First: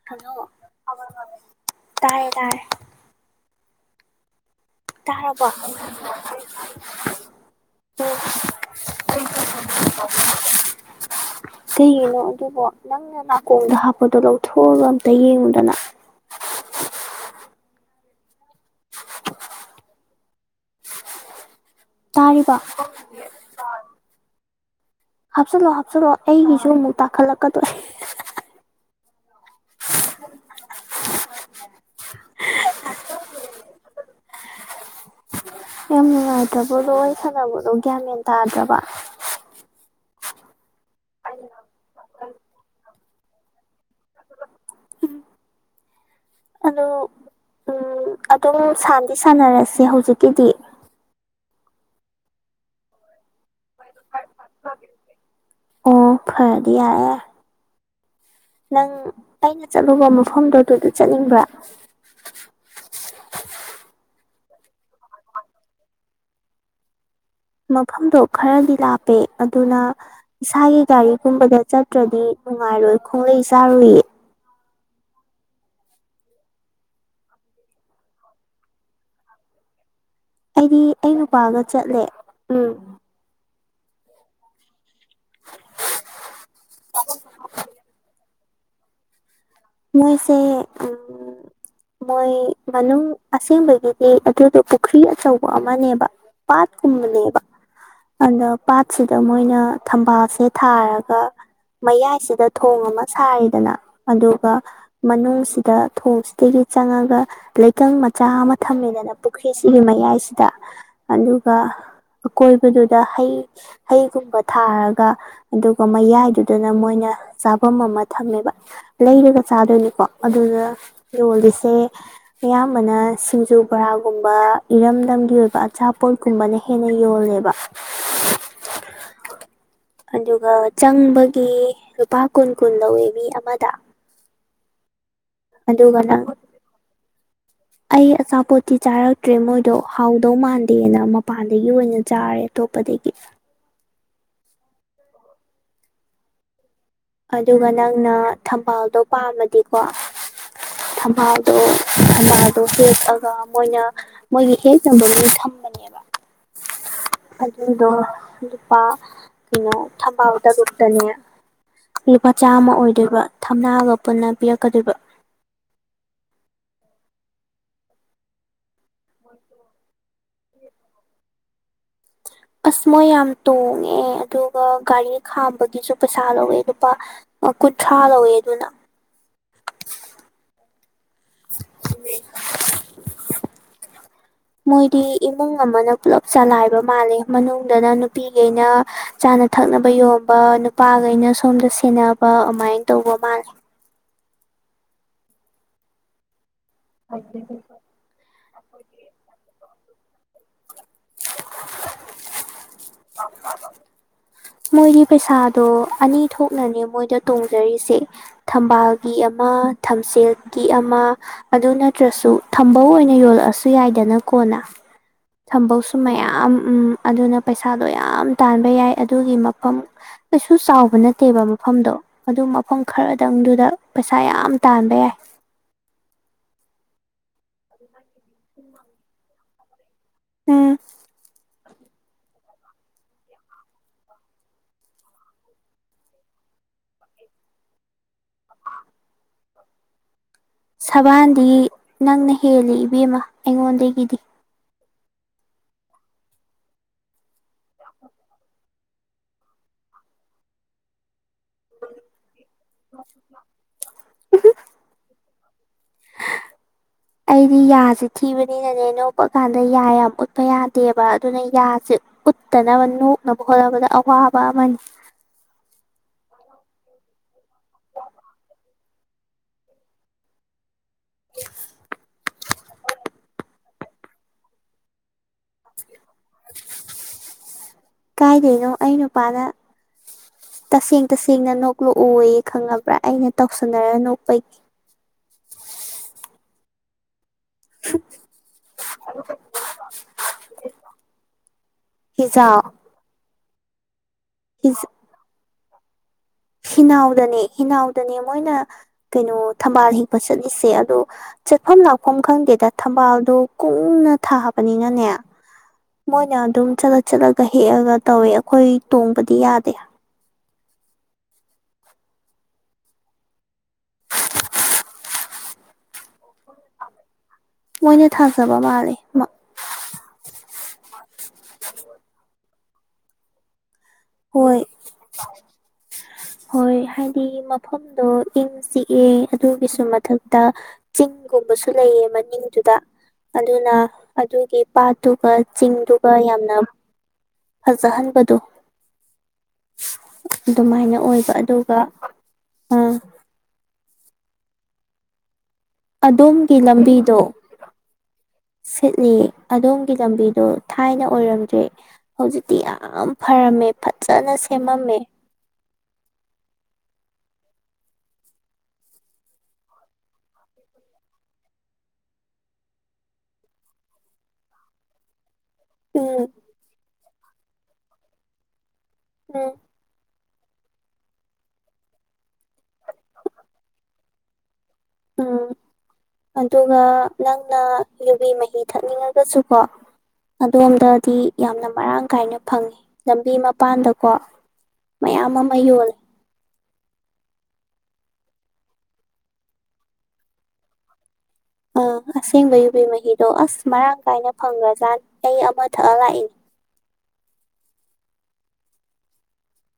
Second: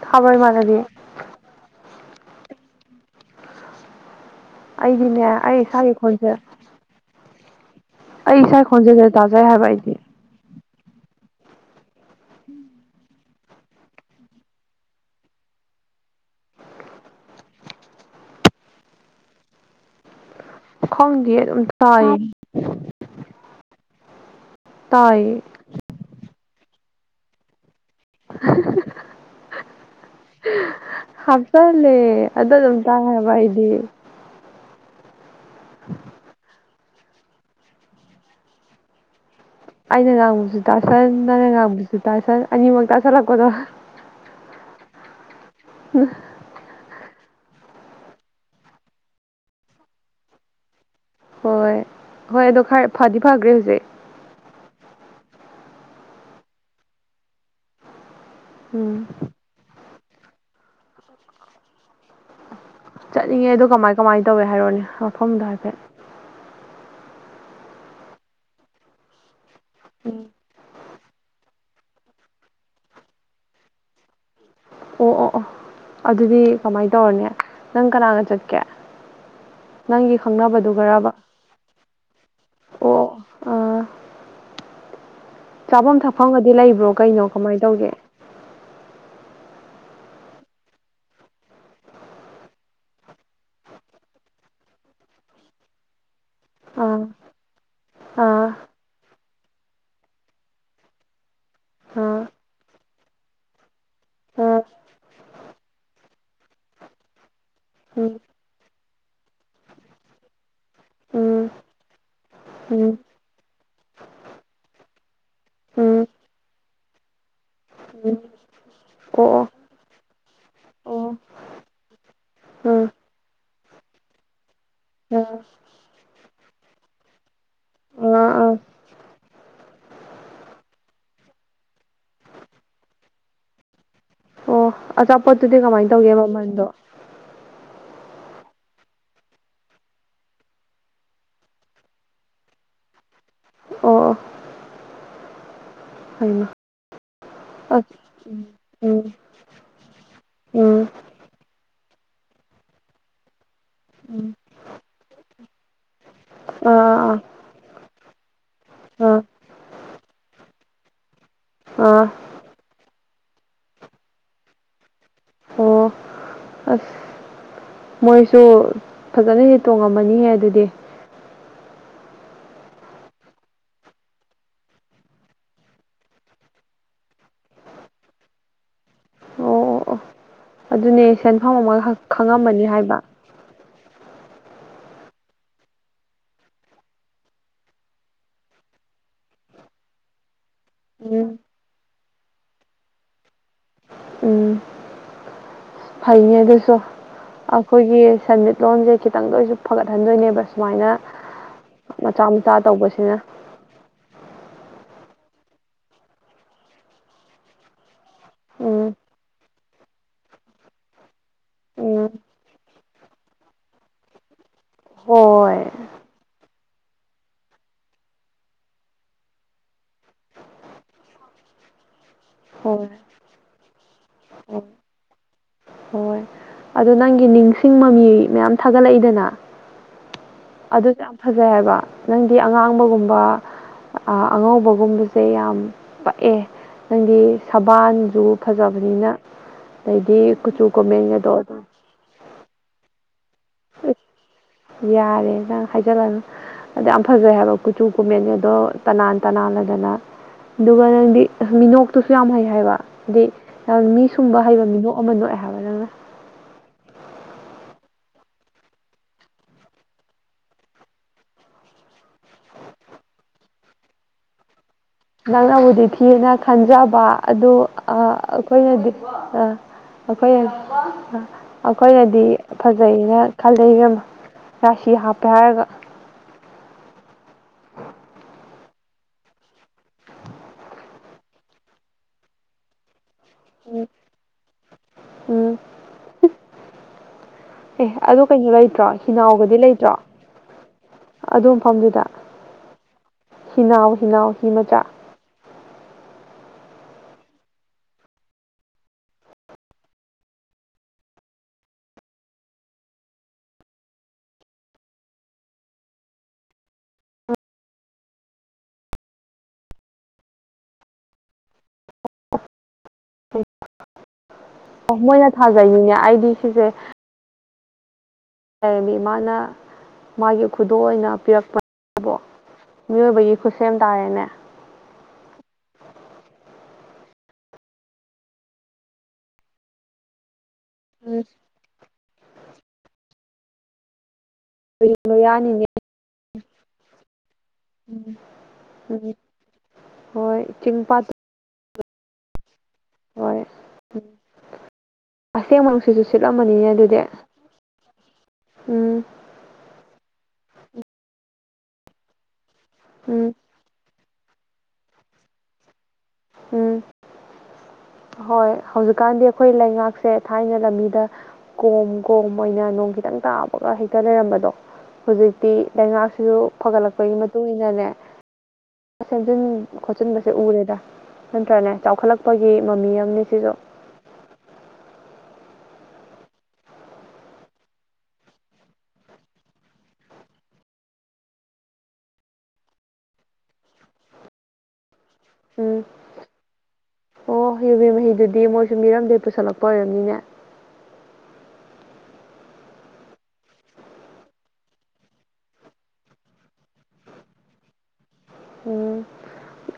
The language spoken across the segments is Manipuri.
ꯊꯥꯕ꯭ꯔ ꯏꯃꯥꯟꯅꯕꯤ ꯇꯥꯏ ꯇꯔ ꯑꯩꯗꯤꯅꯦ ꯇꯔꯕꫭ ꯑꯩ ꯏꯁꯥꯒꯤ ꯈꯣꯟꯖꯦꯜ ꯑꯩ ꯏꯁꯥ ꯈꯣꯟꯖꯦꯜꯗꯦ ꯇꯥꯖꯩ ꯍꯥꯏꯕ ꯑꯩꯗꯤ ꯀꯩꯒꯤꯅꯣ ꯑꯗꯨꯕꯨ ꯅꯪꯅ ꯅꯥꯀꯣꯡꯗ ꯍꯥꯞꯄꯗꯣ ꯂꯧꯊꯣꯛꯑꯒ ꯑꯝꯇ ꯌꯦꯡꯉꯨꯗꯅ ꯈꯣꯡꯗꯤ ꯑꯗꯨ ꯇꯥꯔꯤꯕ ꯇꯥꯏꯌꯦ ꯍꯥꯞꯆꯤꯜꯂꯣ ꯍꯥꯞꯆꯜꯂꯣ ꯑꯩꯒꯤꯁꯨ ꯑꯃꯨꯛ ꯇꯥꯈꯠꯂꯛꯀꯗꯣꯔꯦ [unintelligible] ꯍꯥꯞꯆꯜꯂꯦ ꯑꯗꯨ ꯑꯗꯨꯝ ꯇꯥꯏꯦꯕ ꯑꯩꯗꯤ ꯌꯥꯝ ꯅꯨꯡꯉꯥꯏꯇꯕ ꯂꯣꯏ ꯁꯥꯟꯅꯕꯗꯣ ꯒ꯭ꯌꯥꯟ ꯃꯦꯟ ꯇꯥꯗ꯭ꯔꯕ ꯑꯩꯅ ꯉꯥꯡꯕꯁꯨ ꯇꯥꯁꯟ ꯅꯪꯅ ꯉꯥꯡꯕꯁꯨ ꯇꯥꯁꯟ ꯑꯅꯤꯃꯛ ꯇꯥꯁꯜꯂꯛꯄꯗꯣ ꯎꯝ ꯑ ꯎꯝ ꯑꯗꯨꯝ ꯁꯥꯟꯅꯗꯤ ꯁꯥꯟꯅꯔꯁꯦ ꯍꯧꯖꯤꯛꯀꯤꯗꯤ ꯍꯣꯏ ꯍꯣꯏ ꯑꯗꯣ ꯈꯔ ꯐꯗꯤ ꯐꯈ꯭ꯔꯦ ꯍꯧꯖꯤꯛ ꯑꯣ ꯐꯔꯗꯤꯌꯥ ꯅꯪ ꯎꯝ ꯑꯩꯅ ꯆꯠꯂꯨꯕ ꯃꯐꯝꯗꯣ ꯑꯗꯨꯗ ꯆꯠꯅꯤꯡꯕ꯭ꯔꯥ ꯆꯠꯅꯤꯡꯉꯦ ꯑꯣ ꯀꯃꯥꯏ ꯀꯃꯥꯏꯅ ꯇꯧꯋꯦ ꯍꯥꯏꯔꯛꯣꯅꯦ ꯃꯐꯝꯗꯣ ꯍꯥꯏꯐꯦꯠ ꯃꯐꯝꯗꯣ ꯈꯔꯗꯤ ꯂꯥꯞꯄꯦ ꯑꯗꯨꯅ ꯎꯝ ꯏꯁꯥꯒꯤ ꯒꯥꯔꯤꯒꯨꯝꯕꯗ ꯆꯠꯇ꯭ꯔꯗꯤ ꯅꯨꯡꯉꯥꯏꯔꯣꯏ ꯈꯣꯡꯂꯩ ꯆꯥꯔꯨꯏꯌꯦ ꯑꯣ ꯑꯣ ꯑꯣ ꯑꯗꯨꯗꯤ ꯀꯃꯥꯏꯅ ꯇꯧꯔꯅꯤ ꯅꯪ ꯀꯅꯥꯅ ꯆꯠꯀꯦ ꯅꯪꯒꯤ ꯈꯪꯅꯕꯗꯨ ꯑꯩꯗꯤ ꯒꯔꯕ ꯑꯩ ꯅꯨꯄꯥꯒ ꯆꯠꯂꯦ ꯎꯝ ꯑꯣ ꯑꯣ ꯑꯥ ꯆꯥꯐꯝ ꯊꯛꯐꯝꯒꯗꯤ ꯂꯩꯕ꯭ꯔꯣ ꯀꯩꯅꯣ ꯀꯃꯥꯏꯅ ꯇꯧꯒꯦ ꯃꯣꯏꯁꯦ ꯑ ꯃꯣꯏ ꯃꯅꯨꯡ ꯑꯁꯦꯡꯕꯒꯤꯗꯤ ꯑꯗꯨꯗꯣ ꯄꯨꯈ꯭ꯔꯤ ꯑꯆꯧꯕ ꯑꯃꯅꯦꯕ ꯄꯥꯠ ꯑꯣ ꯑꯣ ꯀꯨꯝꯕꯂꯦꯕ ꯑꯗ ꯄ ꯁꯤꯗ ꯃꯣꯏꯅ ꯊꯝꯕꯥꯜꯁꯦ ꯊꯥꯔꯒ ꯃꯌꯥꯏꯁꯤꯗ ꯊꯣꯡ ꯑꯃ ꯁꯥꯔꯤꯗꯅ ꯑꯗꯨꯒ ꯃꯅꯨꯡꯁꯤꯗ ꯊꯣꯡꯁꯤꯗꯒꯤ ꯆꯪꯉꯒ ꯂꯩꯀꯪ ꯎꯝ ꯃꯆꯥ ꯑꯃ ꯊꯝꯃꯦꯗꯅ ꯄꯨꯈ꯭ꯔꯤꯁꯤꯒꯤ ꯃꯌꯥꯏꯁꯤꯗ ꯑꯗꯨꯒ ꯑꯀꯣꯏꯕꯗꯨꯗ ꯍꯩ ꯍꯩꯒꯨꯝꯕ ꯊꯥꯔꯒ ꯑꯗꯨꯒ ꯃꯌꯥꯏꯗꯨꯗꯅ ꯃꯣꯏꯅ ꯆꯥꯐꯝ ꯑꯃ ꯊꯝꯃꯦꯕ ꯂꯩꯔꯒ ꯆꯥꯗꯣꯏꯅꯤꯀꯣ ꯑꯗꯨꯅ ꯌꯣꯜꯂꯤꯁꯦ ꯑꯌꯥꯝꯕꯅ ꯁꯤꯡꯖꯨ ꯕꯔꯥꯒꯨꯝꯕ ꯏꯔꯝꯗꯝꯒꯤ ꯑꯣꯏꯕ ꯑꯆꯥꯄꯣꯠ ꯒꯨꯝꯕꯅ ꯍꯦꯟꯅ ꯌꯣꯜꯂꯦꯕ ꯑ ꯑꯥ ꯑꯗꯨꯒ ꯆꯪꯕꯒꯤ ꯂꯨꯄꯥ ꯀꯨꯟ ꯀꯨꯟ ꯂꯧꯋꯦ ꯃꯤ ꯑꯃꯗ ꯑꯣ ꯑꯆꯥꯄꯣꯠꯇꯨꯗꯤ ꯀꯃꯥꯏꯅ ꯑꯗꯨꯒ ꯇꯧꯒꯦ ꯅꯪ ꯃꯃꯟꯗꯣ ꯑꯩ ꯑꯆꯥꯄꯣꯠꯇꯤ ꯆꯥꯔꯛꯇ꯭ꯔꯦ ꯃꯣꯏꯗꯣ ꯍꯥꯎꯗꯧ ꯃꯥꯟꯗꯦꯅ ꯃꯄꯥꯟꯗꯒꯤ ꯑꯣꯏꯅ ꯆꯥꯔꯦ ꯑꯇꯣꯞꯄꯗꯒꯤ ꯑꯣ ꯍꯥꯏꯩꯅ ꯑꯗꯨꯒ ꯅꯪꯅ ꯊꯝꯕꯥꯜꯗꯣ ꯎꯝ ꯄꯥꯝꯃꯗꯤꯀꯣ ꯎꯝ ꯊꯝꯕꯥꯜꯗꯣ ꯊꯝꯕꯥꯜꯗꯣ ꯍꯦꯛꯑꯒ ꯃꯣꯏꯅ ꯎꯝ ꯃꯣꯏꯒꯤ ꯍꯦꯛ ꯆꯪꯕ ꯂꯣꯏ ꯊꯝꯕꯅꯤ ꯑ ꯑꯗꯨꯗꯣ ꯂꯨꯄꯥ ꯀꯩꯅꯣ ꯊꯝꯕꯥꯎꯗꯒꯨꯞꯇꯅꯦ ꯑꯥ ꯂꯨꯄꯥ ꯆꯥꯝꯃ ꯑꯣꯏꯗꯣꯏꯕ ꯊꯝꯅꯥꯑꯒ ꯄꯨꯟꯅ ꯄꯤꯔꯛꯀꯗꯣꯏꯕ ꯑꯣ ꯑꯁ ꯃꯣꯏꯁꯨ ꯐꯖꯅꯗꯤꯦ ꯇꯣꯡꯉꯝꯃꯅꯤꯍꯦ ꯑꯗꯨꯗꯤ ꯑꯁ ꯃꯣꯏ ꯌꯥꯝ ꯇꯣꯡꯉꯦ ꯑꯗꯨꯒ ꯒꯥꯔꯤ ꯈꯥꯝꯕꯒꯤꯁꯨ ꯄꯩꯁꯥ ꯂꯧꯋꯦ ꯑꯗꯨꯒꯨꯄꯥ ꯑꯣ ꯀꯨꯟꯊ꯭ꯔꯥ ꯂꯧꯋꯦ ꯑꯗꯨꯅ ꯑꯣ ꯑꯣ ꯑꯣ ꯑꯗꯨꯅꯦ ꯁꯦꯟꯐꯝ ꯑꯃ ꯈꯪꯉꯃꯅꯤ ꯍꯥꯏꯕ ꯃꯣꯏꯗꯤ ꯏꯃꯨꯡ ꯑꯃꯅ ꯄꯨꯜꯂꯞ ꯆꯂꯥꯏꯕ ꯃꯥꯜꯂꯦ ꯃꯅꯨꯡꯗꯅ ꯅꯨꯄꯤꯈꯩꯅ ꯆꯥꯅ ꯊꯛꯅꯕ ꯌꯣꯟꯕ ꯅꯨꯄꯥꯈꯩꯅ ꯎꯝ ꯁꯣꯝꯗ ꯁꯦꯟꯅꯕ ꯑꯗꯨꯃꯥꯏꯅ ꯇꯧꯕ ꯃꯥꯜꯂꯦ ꯎꯝ ꯐꯩꯅꯦ ꯑꯗꯨꯁꯨ ꯑꯩꯈꯣꯏꯒꯤ ꯁꯦꯟꯃꯤꯠꯂꯣꯟꯁꯦ ꯈꯤꯇꯪꯗ ꯑꯣꯏꯁꯨ ꯐꯒꯠꯍꯟꯗꯣꯏꯅꯦꯕ ꯁꯨꯃꯥꯏꯅ ꯃꯆꯥ ꯃꯆꯥ ꯇꯧꯕꯁꯤꯅ [inaudible] ꯃꯣꯏꯒꯤ ꯄꯩꯁꯥꯗꯣ ꯑꯅꯤ ꯊꯣꯛꯅꯅꯦ ꯃꯣꯏꯗ ꯇꯣꯡꯖꯔꯤꯁꯦ ꯎꯝ ꯊꯝꯕꯥꯜꯒꯤ ꯑꯃ ꯊꯝꯁꯦꯜꯒꯤ ꯑꯃ ꯑꯗꯨ ꯎꯝ ꯅꯠꯇ꯭ꯔꯁꯨ ꯊꯝꯕ ꯑꯣꯏꯅ ꯌꯣꯜꯂꯛꯑꯁꯨ ꯌꯥꯏꯗꯅꯀꯣꯅ ꯍꯣꯏ ꯊꯝꯕꯧꯁꯨ ꯃꯌꯥꯝ ꯎꯝ ꯑꯗꯨꯅ ꯄꯩꯁꯥꯗꯣ ꯌꯥꯝ ꯇꯥꯟꯕ ꯌꯥꯏ ꯑꯗꯨꯒꯤ ꯃꯐꯝ ꯀꯩꯁꯨ ꯆꯥꯎꯕ ꯅꯠꯇꯦꯕ ꯃꯐꯝꯗꯣ ꯑꯗꯨ ꯃꯐꯝ ꯍꯣꯏ ꯈꯔꯗꯪꯗꯨꯗ ꯄꯩꯁꯥ ꯌꯥꯝ ꯍꯣꯏ ꯇꯥꯟꯕ ꯌꯥꯏ ꯍꯣꯏ ꯑꯗꯨ ꯅꯪꯒꯤ ꯅꯤꯡꯁꯤꯡ ꯃꯃꯤ ꯃꯌꯥꯝ ꯊꯥꯒꯠꯂꯛꯏꯗꯅ ꯎꯝ ꯑꯗꯨꯁꯨ ꯌꯥꯝ ꯐꯖꯩ ꯍꯥꯏꯕ ꯅꯪꯗꯤ ꯑꯉꯥꯡꯕꯒꯨꯝꯕ ꯑꯉꯧꯕꯒꯨꯝꯕꯁꯦ ꯌꯥꯝ ꯄꯛꯑꯦ ꯅꯪꯒꯤ ꯁꯕꯥꯟꯁꯨ ꯐꯖꯕꯅꯤꯅ ꯑꯗꯩꯗꯤ ꯀꯨꯆꯨ ꯀꯣꯃꯦꯟꯒꯗꯣ ꯑꯗꯨꯝ ꯁꯕꯥꯟꯗꯤ ꯅꯪꯅ ꯍꯦꯜꯂ ꯏꯕꯦꯝꯃ ꯑꯩꯉꯣꯟꯗꯒꯤꯗꯤ ꯌꯥꯔꯦ ꯅꯪ ꯍꯥꯏꯖꯤꯜꯂꯅ ꯑꯗꯨꯗ ꯌꯥꯝ ꯐꯖꯩ ꯍꯥꯏꯕ ꯀꯨꯆꯨ ꯀꯨꯃꯦꯟꯁꯦ ꯑꯗꯣ ꯇꯅꯥꯟ ꯇꯅꯥꯜꯂꯗꯅ ꯑꯗꯨꯒ ꯅꯪꯗꯤ ꯑ ꯃꯤꯅꯣꯛꯇꯨꯁꯨ ꯌꯥꯝ ꯍꯩ ꯍꯥꯏꯕ ꯍꯥꯏꯗꯤ ꯌꯥꯝ ꯃꯤ ꯁꯨꯝꯕ ꯍꯩꯕ ꯃꯤꯅꯣꯛ ꯑꯃ ꯅꯣꯛꯑ ꯍꯥꯏꯕ ꯅꯪꯅ ꯑꯩꯗꯤ ꯌꯥꯁꯤ ꯊꯤꯕꯅꯤꯅꯅꯦ ꯅꯣꯛꯄ ꯀꯥꯟꯗ ꯌꯥ ꯌꯥꯝ ꯎꯠꯄ ꯌꯥꯗꯦꯕ ꯑꯗꯨꯅ ꯌꯥꯁ ꯎꯠꯇꯅꯕ ꯅꯣꯛꯅꯕ ꯍꯣꯠꯅꯕꯗ ꯑꯋꯥꯕ ꯑꯃꯅꯤ ꯅꯪꯅꯕꯨꯗꯤ ꯊꯤꯑꯅ ꯈꯟꯖꯕ ꯑꯗꯨ ꯑꯩꯈꯣꯏꯅꯗꯤ ꯑꯩꯈꯣꯏꯅ ꯑꯩꯈꯣꯏꯅꯗꯤ ꯐꯖꯅ ꯈꯜꯂꯕꯃ ꯔꯁꯤ ꯍꯥꯞꯄꯦ ꯍꯥꯏꯒ [inaudible] ꯀꯥꯏꯗꯣꯏꯅꯣ ꯑꯩ ꯅꯨꯄꯥꯅ ꯇꯁꯦꯡ ꯇꯁꯦꯡꯅ ꯅꯣꯛꯂꯛꯑꯣꯌꯦ ꯈꯪꯉꯕ꯭ꯔꯥ ꯑꯩꯅ ꯎꯝ ꯇꯧꯁꯟꯅꯔ ꯅꯣꯛꯄꯒꯤ ꯎꯝ ꯑꯦ ꯑꯗꯨ ꯀꯩꯅꯣ ꯂꯩꯇ꯭ꯔꯣ ꯍꯤꯅꯥꯎꯒꯗꯤ ꯂꯩꯇ꯭ꯔꯣ ꯑꯗꯨ ꯃꯐꯝꯗꯨꯗ ꯍꯤꯖꯥꯎ ꯍꯤꯅꯥꯎ ꯍꯤꯅꯥꯎ ꯍꯤ ꯃꯆꯥ ꯍꯤꯖꯥꯎ ꯍꯤꯅꯥꯎꯗꯅꯦ ꯍꯤꯅꯥꯎꯗꯅꯦ ꯃꯣꯏꯅ ꯀꯩꯅꯣ ꯊꯝꯕꯥꯜ ꯍꯦꯛꯄ ꯆꯠꯂꯤꯁꯦ ꯑꯗꯣ ꯆꯠꯐꯝ ꯂꯥꯛꯐꯝ ꯈꯪꯗꯦꯗ ꯊꯝꯕꯥꯜꯗ ꯀꯨꯡꯅ ꯊꯥꯕꯅꯤꯅꯅꯦ ꯃꯣꯏꯅ ꯑꯗꯨꯝ ꯆꯠꯂ ꯆꯠꯂꯒ ꯍꯦꯛꯑꯒ ꯇꯧꯋꯦ ꯑꯩꯈꯣꯏ ꯇꯣꯡꯕꯗꯤ ꯌꯥꯗꯦ ꯎꯝ ꯃꯣꯏꯅ ꯊꯥꯖꯩꯅꯤꯅꯦ ꯑꯩꯗꯤ ꯁꯤꯁꯦ ꯃꯣꯏꯅꯦ ꯊꯥꯖꯕ ꯂꯩꯔꯝꯃꯤ ꯃꯥꯜꯂꯦ ꯃꯥꯅ ꯃꯥꯒꯤ ꯈꯨꯗꯣꯜ ꯑꯣꯏꯅ ꯄꯤꯔꯛꯄ ꯃꯤꯑꯣꯏꯕꯒꯤ ꯈꯨꯠꯁꯦꯝ ꯇꯥꯔꯦꯅꯦ ꯍꯣꯌ ꯍꯣꯏ ꯍꯥꯏꯗꯤ ꯃꯐꯝꯗꯣ ꯏꯪ ꯆꯤꯛꯑꯦ ꯑꯗꯨꯒꯤꯁꯨ ꯃꯊꯛ ꯗ ꯎꯝ ꯆꯤꯡꯒꯨꯝꯕꯁꯨ ꯂꯩꯑ ꯃꯅꯤꯡꯗꯨꯗ ꯑꯗꯨꯅ ꯑꯗꯨꯒꯤ ꯀꯩꯅꯣ ꯄꯥꯠꯇꯨꯒ ꯌꯥꯅꯤꯅꯦ ꯆꯤꯡꯗꯨꯒ ꯌꯥꯝꯅ ꯐꯖꯍꯟꯕꯗꯣ ꯎꯝ ꯍꯣꯏ ꯆꯤꯡ ꯑꯗꯨꯃꯥꯏꯅ ꯄꯥꯠ ꯑꯣꯏꯕ ꯑꯗꯨꯒ ꯑꯥ ꯍ ꯑꯁ ꯃ ꯑꯗꯣꯝꯒꯤ ꯂꯝꯕꯤꯗꯣ ꯎꯝ ꯁꯤꯠꯂꯤ ꯑꯗꯣꯝꯒꯤ ꯂꯝꯕꯤꯗꯣ ꯊꯥꯏꯅ ꯑꯣꯏꯔꯝꯗ꯭ꯔꯦ ꯍꯧꯖꯤꯛꯇꯤ ꯌꯥꯝ ꯎꯝ ꯐꯔꯝꯃꯦ ꯐꯖꯅ ꯁꯦꯝꯃꯝꯃꯦ ꯎꯝ ꯍꯣꯏ ꯍꯧꯖꯤꯛꯀꯥꯟꯗꯤ ꯑꯩꯈꯣꯏ ꯂꯩꯉꯥꯛꯁꯦ ꯊꯥꯏꯅ ꯂꯝꯕꯤꯗ ꯀꯣꯝ ꯀꯣꯝ ꯑꯣꯏꯅ ꯅꯣꯡ ꯈꯤꯇꯪ ꯇꯥꯕꯒ ꯍꯦꯛꯇ ꯂꯩꯔꯝꯕꯗꯣ ꯍꯧꯖꯤꯛꯇꯤ ꯎꯝ ꯂꯩꯉꯥꯛꯁꯤꯁꯨ ꯐꯒꯠꯂꯛꯄꯒꯤ ꯃꯇꯨꯡ ꯏꯟꯅꯅꯦ ꯁꯦꯝꯖꯤꯟ ꯎꯝ ꯈꯣꯠꯆꯤꯟꯕꯁꯦ ꯎꯔꯦꯗ ꯅꯠꯇ꯭ꯔꯅꯦ ꯆꯥꯎꯈꯠꯂꯛꯄꯒꯤ ꯃꯃꯤ ꯑꯃꯅꯤꯅꯦ ꯁꯤꯁꯨ ꯎꯝ ꯑꯗꯨꯒ ꯅꯪꯅ ꯌꯨꯕꯤ ꯃꯍꯤ ꯊꯛꯅꯤꯡꯉꯒꯁꯨꯀꯣ ꯑꯗꯣꯝꯗꯗꯤ ꯌꯥꯝꯅ ꯃꯔꯥꯡ ꯀꯥꯏꯅ ꯐꯪꯉꯤ ꯂꯝꯕꯤ ꯃꯄꯥꯟꯗꯀꯣ [unintelligible] ꯃꯌꯥꯝ ꯑꯃ ꯎꯝ ꯌꯣꯜꯂꯦ ꯑꯣ ꯌꯨꯕꯤ ꯃꯍꯤꯗꯨꯗꯤ ꯃꯣꯏꯁꯨ ꯃꯤꯔꯝꯗꯩ ꯄꯨꯁꯜꯂꯛꯄ ꯑꯣꯏꯔꯝꯅꯤꯅꯦ ꯑꯥ ꯑꯁꯦꯡꯕ ꯌꯨꯕꯤ ꯃꯍꯤꯗꯣ ꯑꯁ ꯃꯔꯥꯡ ꯀꯥꯏꯅ ꯐꯪꯒ꯭ꯔꯖꯥꯠ ꯑꯩ ꯑꯃ ꯊꯛꯑ ꯂꯥꯛꯏꯅꯦ ꯎꯝ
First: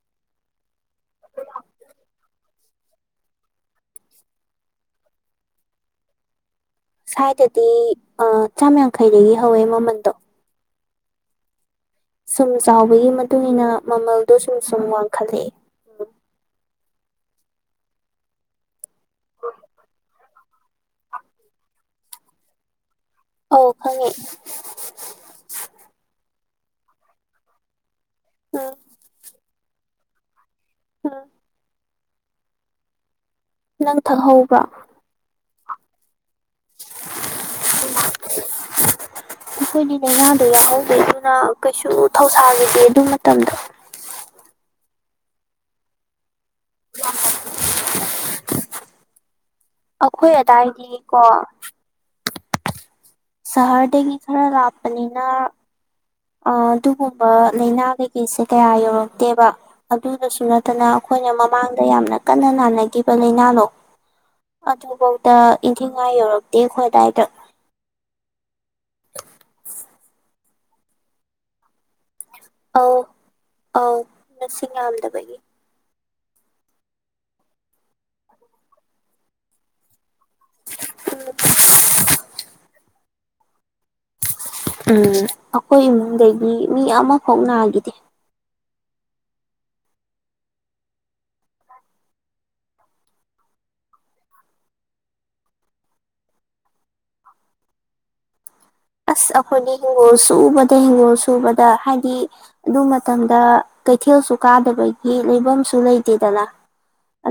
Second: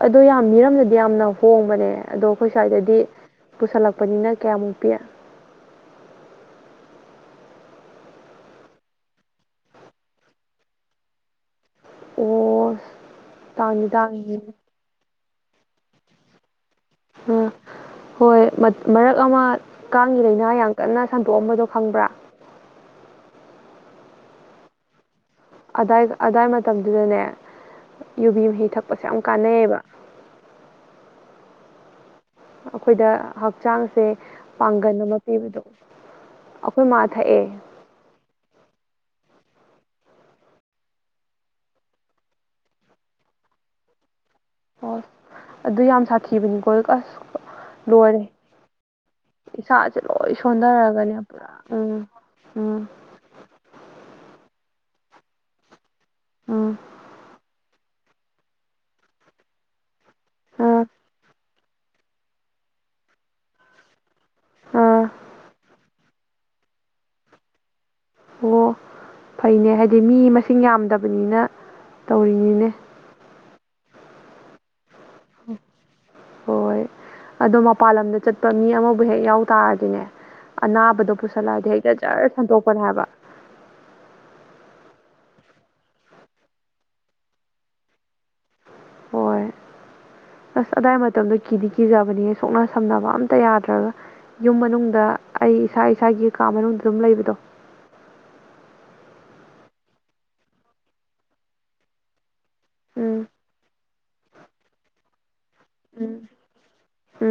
ꯑꯗꯣ ꯌꯥꯝ ꯃꯤꯔꯝꯗꯗꯤ ꯌꯥꯝꯅ ꯍꯣꯡꯕꯅꯦ ꯑꯗꯣ ꯑꯩꯈꯣꯏ ꯁ꯭ꯋꯥꯏꯗꯗꯤ ꯄꯨꯁꯜꯂꯛꯄꯅꯤꯅ ꯀꯌꯥꯃꯨꯛ ꯄꯤ ꯁ꯭ꯋꯥꯏꯗꯗꯤ ꯑ ꯆꯥꯝ ꯌꯥꯡꯈꯩꯗꯒꯤ ꯍꯧꯋꯦ ꯃꯃꯟꯗꯣ ꯁꯨꯝ ꯑꯣ ꯆꯥꯎꯕꯒꯤ ꯃꯇꯨꯡ ꯏ ꯃꯇꯨꯡꯏꯟꯅ ꯇꯥꯡꯗꯤ ꯃꯃꯜꯗꯣ ꯇꯥꯡꯉꯤ ꯁꯨꯝ ꯁꯨꯝ ꯋꯥꯡꯈꯠꯂꯛꯑꯦ ꯑꯥ ꯍꯣꯏ ꯃꯔꯛ ꯑꯃ ꯀꯥꯡꯒꯤ ꯂꯥꯏꯅꯥ ꯌꯥꯝ ꯀꯟꯅ ꯁꯟꯗꯣꯛꯑꯝꯕꯗꯣ ꯈꯪꯕ꯭ꯔꯥ ꯑꯧ ꯈꯪꯉꯦ ꯑꯗꯥꯏ ꯑꯗꯥꯏ ꯃꯇꯝꯗꯨꯗꯅꯦ ꯌꯨꯕꯤ ꯃꯍꯤ ꯎꯝ ꯊꯛꯄꯁꯦ ꯌꯥꯝ ꯀꯥꯟꯅꯩꯑꯕ ꯎꯝ ꯑꯩꯈꯣꯏꯗ ꯅꯪ ꯍꯛꯆꯥꯡꯁꯦ ꯊꯛꯍꯧꯕ꯭ꯔꯣ ꯄꯥꯡꯒꯟ ꯑꯃ ꯄꯤꯕꯗꯣ ꯑꯩꯈꯣꯏ ꯃꯥ ꯊꯛꯑꯦ [unintelligible] ꯑꯩꯈꯣꯏꯗꯤ ꯂꯥꯏꯅꯥꯗꯣ ꯌꯥꯎꯍꯧꯗꯦ ꯑꯗꯨꯅ ꯀꯩꯁꯨ ꯊꯧꯁꯥꯈꯤꯗꯦ ꯑꯗꯨ ꯃꯇꯝꯗꯣ ꯑꯣ ꯑꯗꯨ ꯌꯥꯝ ꯁꯥꯊꯤꯕꯅꯤ ꯍꯣꯏ ꯑꯁ ꯂꯣꯏꯔꯦ ꯏꯁꯥꯁꯦ ꯂꯣꯏ ꯑꯩꯈꯣꯏ ꯁꯣꯟꯊꯔꯒꯅꯦ ꯑꯗꯥꯏꯗꯤꯀꯣ ꯄꯨꯔꯥ ꯎꯝ ꯎꯝ ꯁꯍꯔꯗꯒꯤ ꯈꯔ ꯂꯥꯞꯄꯅꯤꯅ ꯑ ꯎꯝ ꯑꯗꯨꯒꯨꯝꯕ ꯂꯥꯏꯅꯥ ꯀꯩꯀꯩꯁꯦ ꯀꯌꯥ ꯌꯧꯔꯛꯇꯦꯕ ꯑꯗꯨꯗꯁꯨ ꯅꯠꯇꯅ ꯑꯥ ꯑꯩꯈꯣꯏꯅ ꯃꯃꯥꯡꯗ ꯌꯥꯝꯅ ꯀꯟꯅ ꯅꯥꯅꯈꯤꯕ ꯂꯥꯏꯅꯥꯗꯣ ꯑꯥ ꯑꯗꯨꯐꯧꯗ ꯏꯟꯊꯤ ꯅꯨꯡꯉꯥꯏ ꯌꯧꯔꯛꯇꯦ ꯑꯩꯈꯣꯏ ꯑꯗꯥꯏꯗ ꯑꯣ ꯐꯩꯅꯦ ꯍꯥꯏꯗꯤ ꯃꯤ ꯃꯁꯤꯡ ꯌꯥꯝꯗꯕꯅꯤꯅ ꯇꯧꯔꯤꯅꯤꯅꯦ ꯑꯥꯎ ꯑꯥꯎ ꯃꯁꯤꯡ ꯌꯥꯝꯗꯕꯒꯤ ꯍꯣꯏ ꯑꯗꯣ ꯃꯄꯜ ꯂꯝꯗ ꯆꯠꯄ ꯃꯤ ꯑꯃꯕꯨ ꯍꯦꯛ ꯌꯥꯎ ꯇꯥꯔꯗꯤꯅꯦ ꯑꯅꯥꯕꯗꯣ ꯎꯝ ꯄꯨꯁꯜꯂꯛꯑꯗꯤ ꯍꯛꯇ ꯖꯔ ꯁꯟꯗꯣꯛꯄꯅꯦ ꯍꯥꯏꯕ ꯎꯝ ꯑꯩꯈꯣꯏ ꯏꯃꯨꯡꯗꯒꯤ ꯃꯤ ꯑꯃꯐꯧ ꯅꯈꯤꯗꯦ ꯍꯣꯏ ꯑꯁ ꯑꯗꯥꯏ ꯃꯇꯝꯗꯣ ꯀꯤꯗꯤ ꯀꯤꯖꯕꯅꯤꯍ‌ꯦ ꯁꯣꯛꯅ ꯁꯝꯅꯕ ꯑꯝꯇ ꯌꯥꯗ꯭ꯔꯒ ꯌꯨꯝ ꯃꯅꯨꯡꯗ ꯑꯩ ꯏꯁꯥ ꯏꯁꯥꯒꯤ ꯀꯥ ꯃꯅꯨꯡꯗ ꯑꯗꯨꯝ ꯂꯩꯕꯗꯣ ꯑꯁ ꯑꯩꯈꯣꯏꯗꯤ ꯍꯤꯡꯒꯣꯜ ꯁꯨꯕꯗ ꯍꯤꯡꯒꯣꯜ ꯁꯨꯕꯗ ꯍꯥꯏꯗꯤ ꯑꯗꯨ ꯎꯝ ꯃꯇꯝꯗ ꯀꯩꯊꯦꯜꯁꯨ ꯀꯥꯗꯕꯒꯤ ꯂꯩꯐꯝ ꯁꯨ ꯎꯝ ꯂꯩꯇꯦꯗꯅ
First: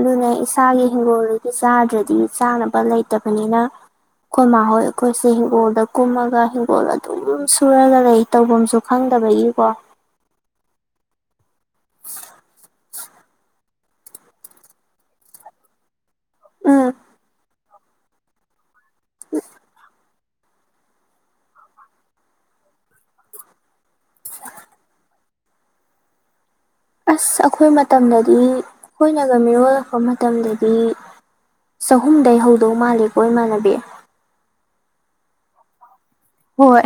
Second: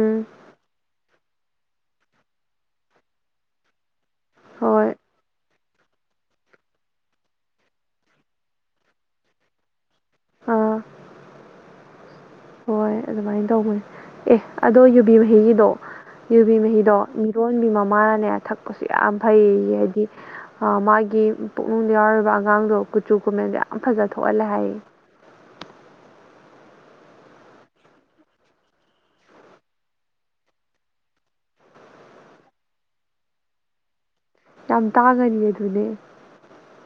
ꯎꯝ ꯏꯁꯥꯒꯤ ꯍꯤꯡꯒꯣꯜ ꯆꯥꯗ꯭ꯔꯗꯤ ꯆꯥꯅꯕ ꯂꯩꯇꯕꯅꯤꯅ ꯑꯩꯈꯣꯏ ꯃꯥ ꯈꯣꯏ ꯍꯣꯏ ꯑꯩꯈꯣꯏꯁꯨ ꯍꯤꯡꯒꯣꯜꯗ ꯀꯨꯝꯃꯒ ꯍꯤꯡꯒꯣꯜ ꯑꯗꯨꯝ ꯁꯨꯔꯒ ꯂꯩ ꯇꯧꯐꯝꯁꯨ ꯈꯪꯗꯕꯒꯤꯀꯣ ꯑꯥ [inaudible] ꯍ‌ꯣꯏ ꯑꯗꯨꯃꯥꯏꯅ ꯇꯧꯕꯅꯦ ꯑꯦ ꯑꯗꯣ ꯌꯨꯕꯤ ꯃꯍꯤꯒꯤꯗꯣ ꯌꯨꯕꯤ ꯎꯝ ꯃꯍꯤꯗꯣ ꯃꯤꯔꯣꯟꯕꯤ ꯃꯃꯥꯅꯅꯦ ꯊꯛꯄꯁꯨ ꯌꯥꯝ ꯐꯩ ꯍꯥꯏꯗꯤ ꯑꯥ ꯃꯥꯒꯤ ꯄꯨꯛꯅꯨꯡꯗ ꯌꯥꯎꯔꯤꯕ ꯑꯉꯥꯡꯗꯣ ꯀꯨꯆꯨ ꯀꯨꯝꯃꯦꯟꯗꯣ ꯌꯥꯝ ꯐꯖ ꯊꯣꯛꯍꯜꯂꯦ ꯍꯥꯏꯌꯦ ꯑꯁ ꯑꯩꯈꯣꯏ ꯃꯇꯝꯗꯗꯤ ꯑꯩꯈꯣꯏꯅꯒ ꯃꯤꯔꯣꯜꯂꯛꯄ ꯃꯇꯝꯗꯗꯤ ꯆꯍꯨꯝꯗꯩ ꯍꯧꯗꯧ ꯃꯥꯜꯂꯤꯀꯣ ꯏꯃꯥꯟꯅꯕꯤ ꯌꯥꯝ ꯇꯥꯡꯒꯅꯤꯌ‌ꯦ ꯑꯗꯨꯗꯤ ꯍꯣꯏ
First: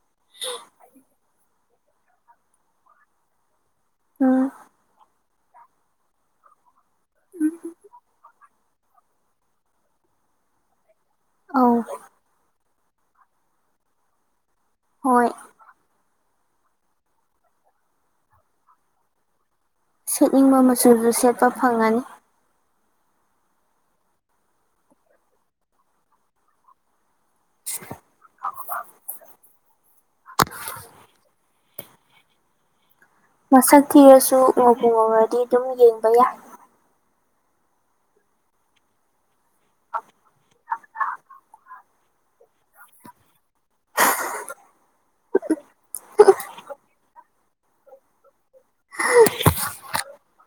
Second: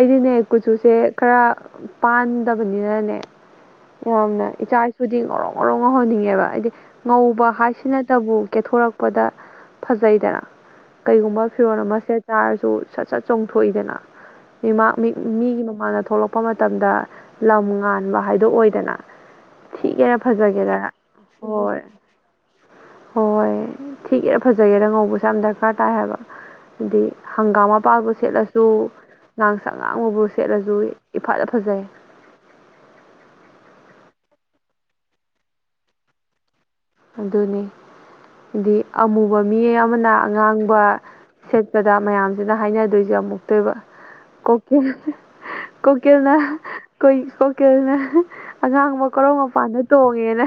ꯑꯩꯗꯤꯅꯦ ꯀꯨꯆꯨꯁꯦ ꯈꯔ ꯄꯥꯟꯗꯕꯅꯤꯅꯅꯦ ꯌꯥꯝꯅ ꯎꯝ ꯏꯆꯥ ꯏꯁꯨꯗꯤ ꯉꯧꯔ‌ꯣꯛ ꯉꯧꯔꯣꯛ ꯉꯧꯍꯟꯅꯤꯡꯉꯦꯕ ꯍꯥꯏꯗꯤ ꯉꯧꯕ ꯍꯥꯏꯁꯤꯅꯇꯕꯨ ꯀꯦꯊꯣꯔꯛꯄꯗ ꯐꯖꯩꯗꯅ ꯀꯩꯒꯨꯝꯕ ꯑꯧ ꯐꯤꯔꯣꯜ ꯑꯃ ꯁꯦꯠ ꯆꯥꯔꯁꯨ ꯁꯠ ꯁꯠ ꯆꯣꯡꯊꯣꯛꯏꯗꯅ ꯃꯤꯃꯥꯡ ꯍꯣꯏ ꯃꯤꯒꯤ ꯃꯃꯥꯟꯗ ꯊꯣꯛꯂꯛꯄ ꯃꯇꯝꯗ ꯂꯝ ꯉꯥꯟꯕ ꯍꯥꯏꯗꯣ ꯑꯣꯏꯗꯅ ꯊꯤꯒꯦꯔ ꯁꯦꯠꯅꯤꯡꯕ ꯐꯖꯒꯦꯔ ꯃꯆꯨꯁꯨ ꯁꯦꯠꯄ ꯍ‌ꯣꯏ ꯐꯪꯉꯅꯤ ꯍꯣꯏ ꯊꯤꯒꯦꯔꯥ ꯐꯖꯒꯦꯔ ꯉꯧꯕꯁ‌ꯦ ꯌꯥꯝ ꯗꯔꯀꯥꯔ ꯇꯥꯏ ꯍꯥꯏꯕ ꯍꯥꯏꯗꯤ ꯍꯪꯒꯥꯝ ꯃꯥ ꯃꯄꯥꯜꯕꯨ ꯁꯦꯠꯂꯁꯨ ꯉꯥꯡꯁꯪ ꯉꯥꯡꯕꯕꯨ ꯁꯦꯠꯂꯁꯨ ꯏꯐꯥꯗ ꯐꯖꯩ ꯃꯁꯛ ꯊꯤꯔꯁꯨ ꯉꯧꯕꯨ ꯉꯧꯔꯗꯤ ꯑꯗꯨꯝ ꯌꯦꯡꯕ ꯌꯥꯏ ꯑꯗꯨꯅꯤ ꯍꯥꯏꯗꯤ ꯑꯃꯨꯕ ꯃꯤ ꯑꯃꯅ ꯑꯉꯥꯡꯕ ꯁꯦꯠꯄꯗ ꯃꯌꯥꯝꯁꯤꯅ ꯍꯥꯏꯅꯗꯣꯏꯁꯦ ꯑꯃꯨꯛꯇꯣꯏꯕ ꯀꯨꯀꯤꯜꯅ ꯀꯣꯏ ꯀꯨꯀꯤꯜꯅ ꯑꯉꯥꯡꯕ ꯀ‌ꯣꯔꯧ ꯃꯄꯥꯟꯗ ꯇꯣꯡꯉꯦꯅ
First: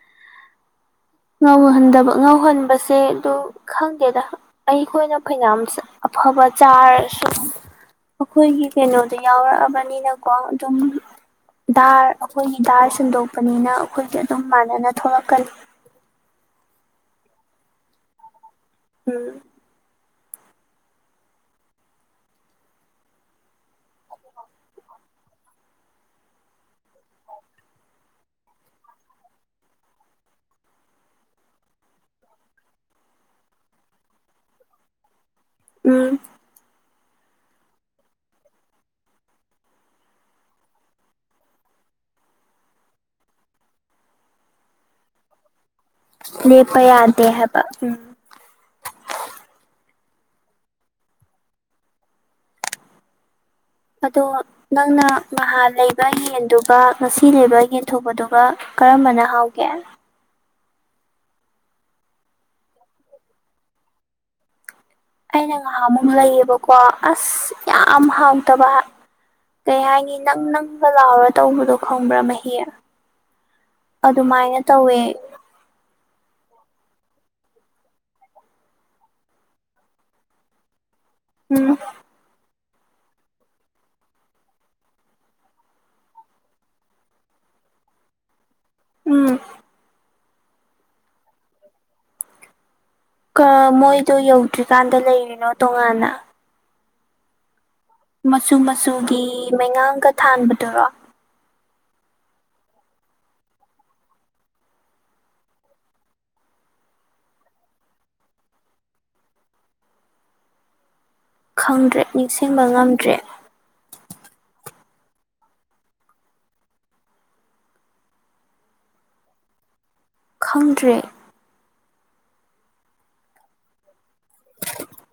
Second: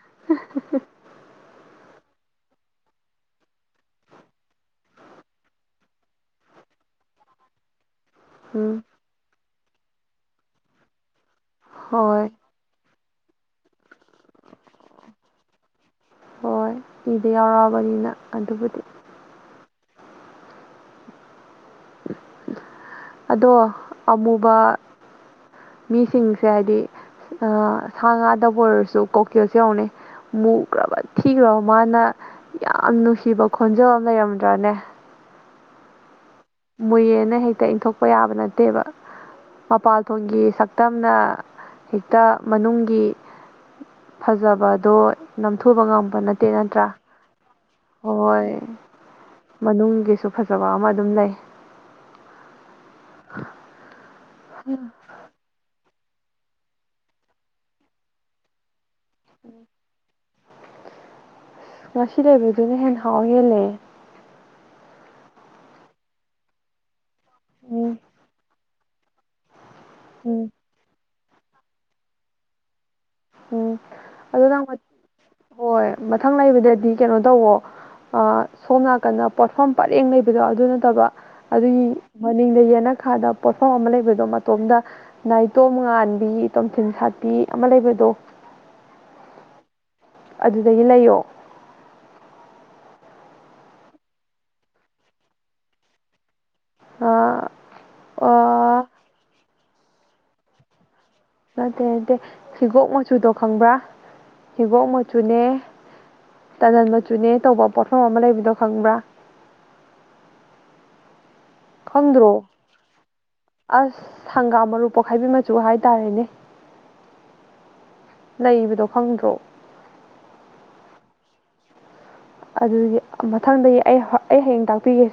[inaudible] ꯉꯧꯍꯟꯗꯕ ꯉꯧꯍꯟꯕꯁꯦ ꯑꯗꯨ ꯈꯪꯗꯦꯗ ꯑꯩꯈꯣꯏꯅ ꯐꯩꯅꯥꯌꯥꯝ ꯑꯐꯕ ꯆꯥꯔꯁꯨ ꯑꯩꯈꯣꯏꯒꯤ ꯎꯝ ꯀꯩꯅꯣꯗ ꯌꯥꯎꯔꯛꯑꯕꯅꯤꯅꯀꯣ ꯑꯗꯨꯝ ꯗꯥꯔ ꯍꯣꯏ ꯑꯩꯈꯣꯏ ꯗꯥꯔ ꯁꯟꯗꯣꯛꯄꯅꯤꯅ ꯑꯩꯈꯣꯏꯗꯤ ꯑꯗꯨꯝ ꯃꯥꯟꯅꯅ ꯊꯣꯛꯂꯛꯀꯅꯤ ꯍꯣꯏ ꯏꯗ ꯌꯥꯎꯔꯛꯑꯕꯅꯤꯅ ꯑꯗꯨꯕꯨꯗꯤ ꯎꯝ ꯑꯗꯣ ꯑꯃꯨꯕ ꯃꯤꯁꯤꯡꯁꯦ ꯍꯥꯏꯗꯤ ꯁꯥ ꯉꯥꯗꯕꯨ ꯑꯣꯏꯔꯁꯨ ꯀꯣꯀꯤꯜꯁꯦ ꯌꯦꯉꯨꯅꯦ ꯃꯨꯈ꯭ꯔꯕ ꯊꯤꯈ꯭ꯔꯕ ꯃꯥꯅ ꯌꯥꯝ ꯅꯨꯡꯁꯤꯕ ꯈꯣꯟꯖꯦꯜ ꯑꯃ ꯂꯩꯔꯝꯗ꯭ꯔꯅꯦ ꯎꯝ ꯃꯨꯏꯌꯦꯅ ꯍꯦꯛꯇ ꯏꯟꯊꯣꯛꯄ ꯌꯥꯕ ꯅꯠꯇꯦꯕ ꯃꯄꯥꯜꯊꯣꯡꯒꯤ ꯁꯛꯇꯝꯅ ꯍꯦꯛꯇ ꯃꯅꯨꯡꯒꯤ ꯐꯖꯕꯗꯣ ꯅꯝꯊꯨꯕ ꯉꯝꯕ ꯅꯠꯇꯦ ꯂꯦꯞꯄ ꯅꯠꯇ꯭ꯔꯥ ꯌꯥꯗꯦ ꯍꯥꯏꯕ ꯎꯝ ꯍꯣꯏ ꯃꯅꯨꯡꯒꯤꯁꯨ ꯐꯖꯕ ꯑꯃ ꯑꯗꯨꯝ ꯂꯩ [inaudible] ꯑꯗꯣ ꯅꯪꯅ ꯃꯍꯥ ꯂꯩ ꯌꯦꯟꯗꯨꯒ ꯉꯁꯤ ꯂꯩꯕ ꯌꯦꯟꯗꯣꯡꯕꯗꯨꯒ ꯀꯔꯝꯕꯅ ꯍꯥꯎꯒꯦ ꯉꯁꯤ ꯂꯩꯕꯗꯨꯅ ꯍꯦꯟ ꯍꯥꯎ ꯍꯦꯜꯂꯦ ꯑꯩꯅ ꯉꯍꯥꯃꯨꯛ ꯂꯩꯌꯦꯕꯀꯣ ꯑꯁ ꯎꯝ ꯌꯥꯝ ꯍꯥꯎꯇꯕ ꯀꯩ ꯍꯥꯏꯅꯤ ꯅꯪ ꯎꯝ ꯅꯪꯒ ꯂꯥꯎꯔ ꯇꯧꯕꯗꯣ ꯈꯪꯕ꯭ꯔꯥ ꯃꯍꯤ ꯎꯝ ꯑꯗꯨ ꯑꯗꯨꯃꯥꯏꯅ ꯅꯪ ꯇꯧꯋꯦ ꯍꯣꯏ ꯃꯊꯪ ꯂꯩꯕꯗꯗꯤ ꯀꯩꯅꯣ ꯇꯧꯋꯣ ꯁꯣꯝ ꯅꯥꯀꯟꯗ ꯄꯣꯠꯐꯝ ꯄꯔꯦꯡ ꯂꯩꯕꯗꯣ ꯑꯗꯨ ꯅꯠꯇꯕ ꯎꯝ ꯑꯗꯨꯒꯤ ꯃꯅꯤꯡꯗ ꯌꯦꯟꯅꯈꯥꯗ ꯄꯣꯠꯐꯝ ꯑꯃ ꯂꯩꯕꯗꯣ ꯃꯇꯣꯝꯗ ꯅꯥꯏꯇꯣꯝ ꯉꯥꯟꯕꯤ ꯇꯣꯝꯊꯤꯟ ꯁꯥꯠꯄꯤ ꯑꯃ ꯂꯩꯕꯗꯣ ꯎꯝ ꯑꯗꯨꯗꯒꯤ ꯂꯩꯌꯣ ꯀꯥ ꯃꯣꯏꯗꯣ ꯌꯧꯗ꯭ꯔꯤꯀꯥꯟꯗ ꯂꯩꯔꯤꯅꯣ ꯇꯣꯉꯥꯟꯅ ꯑꯥ ꯃꯆꯨ ꯑꯥ ꯃꯆꯨꯒꯤ ꯃꯩꯉꯥꯡꯒ ꯊꯥꯟꯕꯗꯨꯔꯣ ꯅꯠꯇꯦ ꯅꯠꯇꯦ ꯍꯤꯒꯣꯛ ꯃꯆꯨꯗꯣ ꯈꯪꯕ꯭ꯔꯥ ꯍꯤꯒꯣꯛ ꯃꯆꯨꯅꯦ ꯇꯅꯗꯟ ꯃꯆꯨꯅꯦ ꯇꯧꯕ ꯄꯣꯠꯐꯝ ꯑꯃ ꯂꯩꯕꯗꯣ ꯈꯪꯕ꯭ꯔꯥ ꯈꯪꯗ꯭ꯔꯦ ꯈꯪꯗ꯭ꯔꯣ ꯅꯤꯡꯁꯤꯡꯕ ꯉꯝꯗ꯭ꯔꯦ ꯑꯁ ꯍꯪꯒꯥꯝ ꯃꯔꯨ ꯄꯣꯛꯈꯥꯏꯕꯤ ꯃꯆꯨ ꯍꯥꯏꯇꯥꯔꯦꯅꯦ ꯂꯩꯕꯗꯣ ꯈꯪꯗ꯭ꯔꯣ ꯈꯪꯗ꯭ꯔꯦ ꯑꯗꯨꯗꯤ ꯃꯊꯪꯗꯗꯒꯤ ꯑꯩ ꯑꯩ ꯍꯌꯦꯡ ꯇꯥꯛꯄꯤꯒꯦ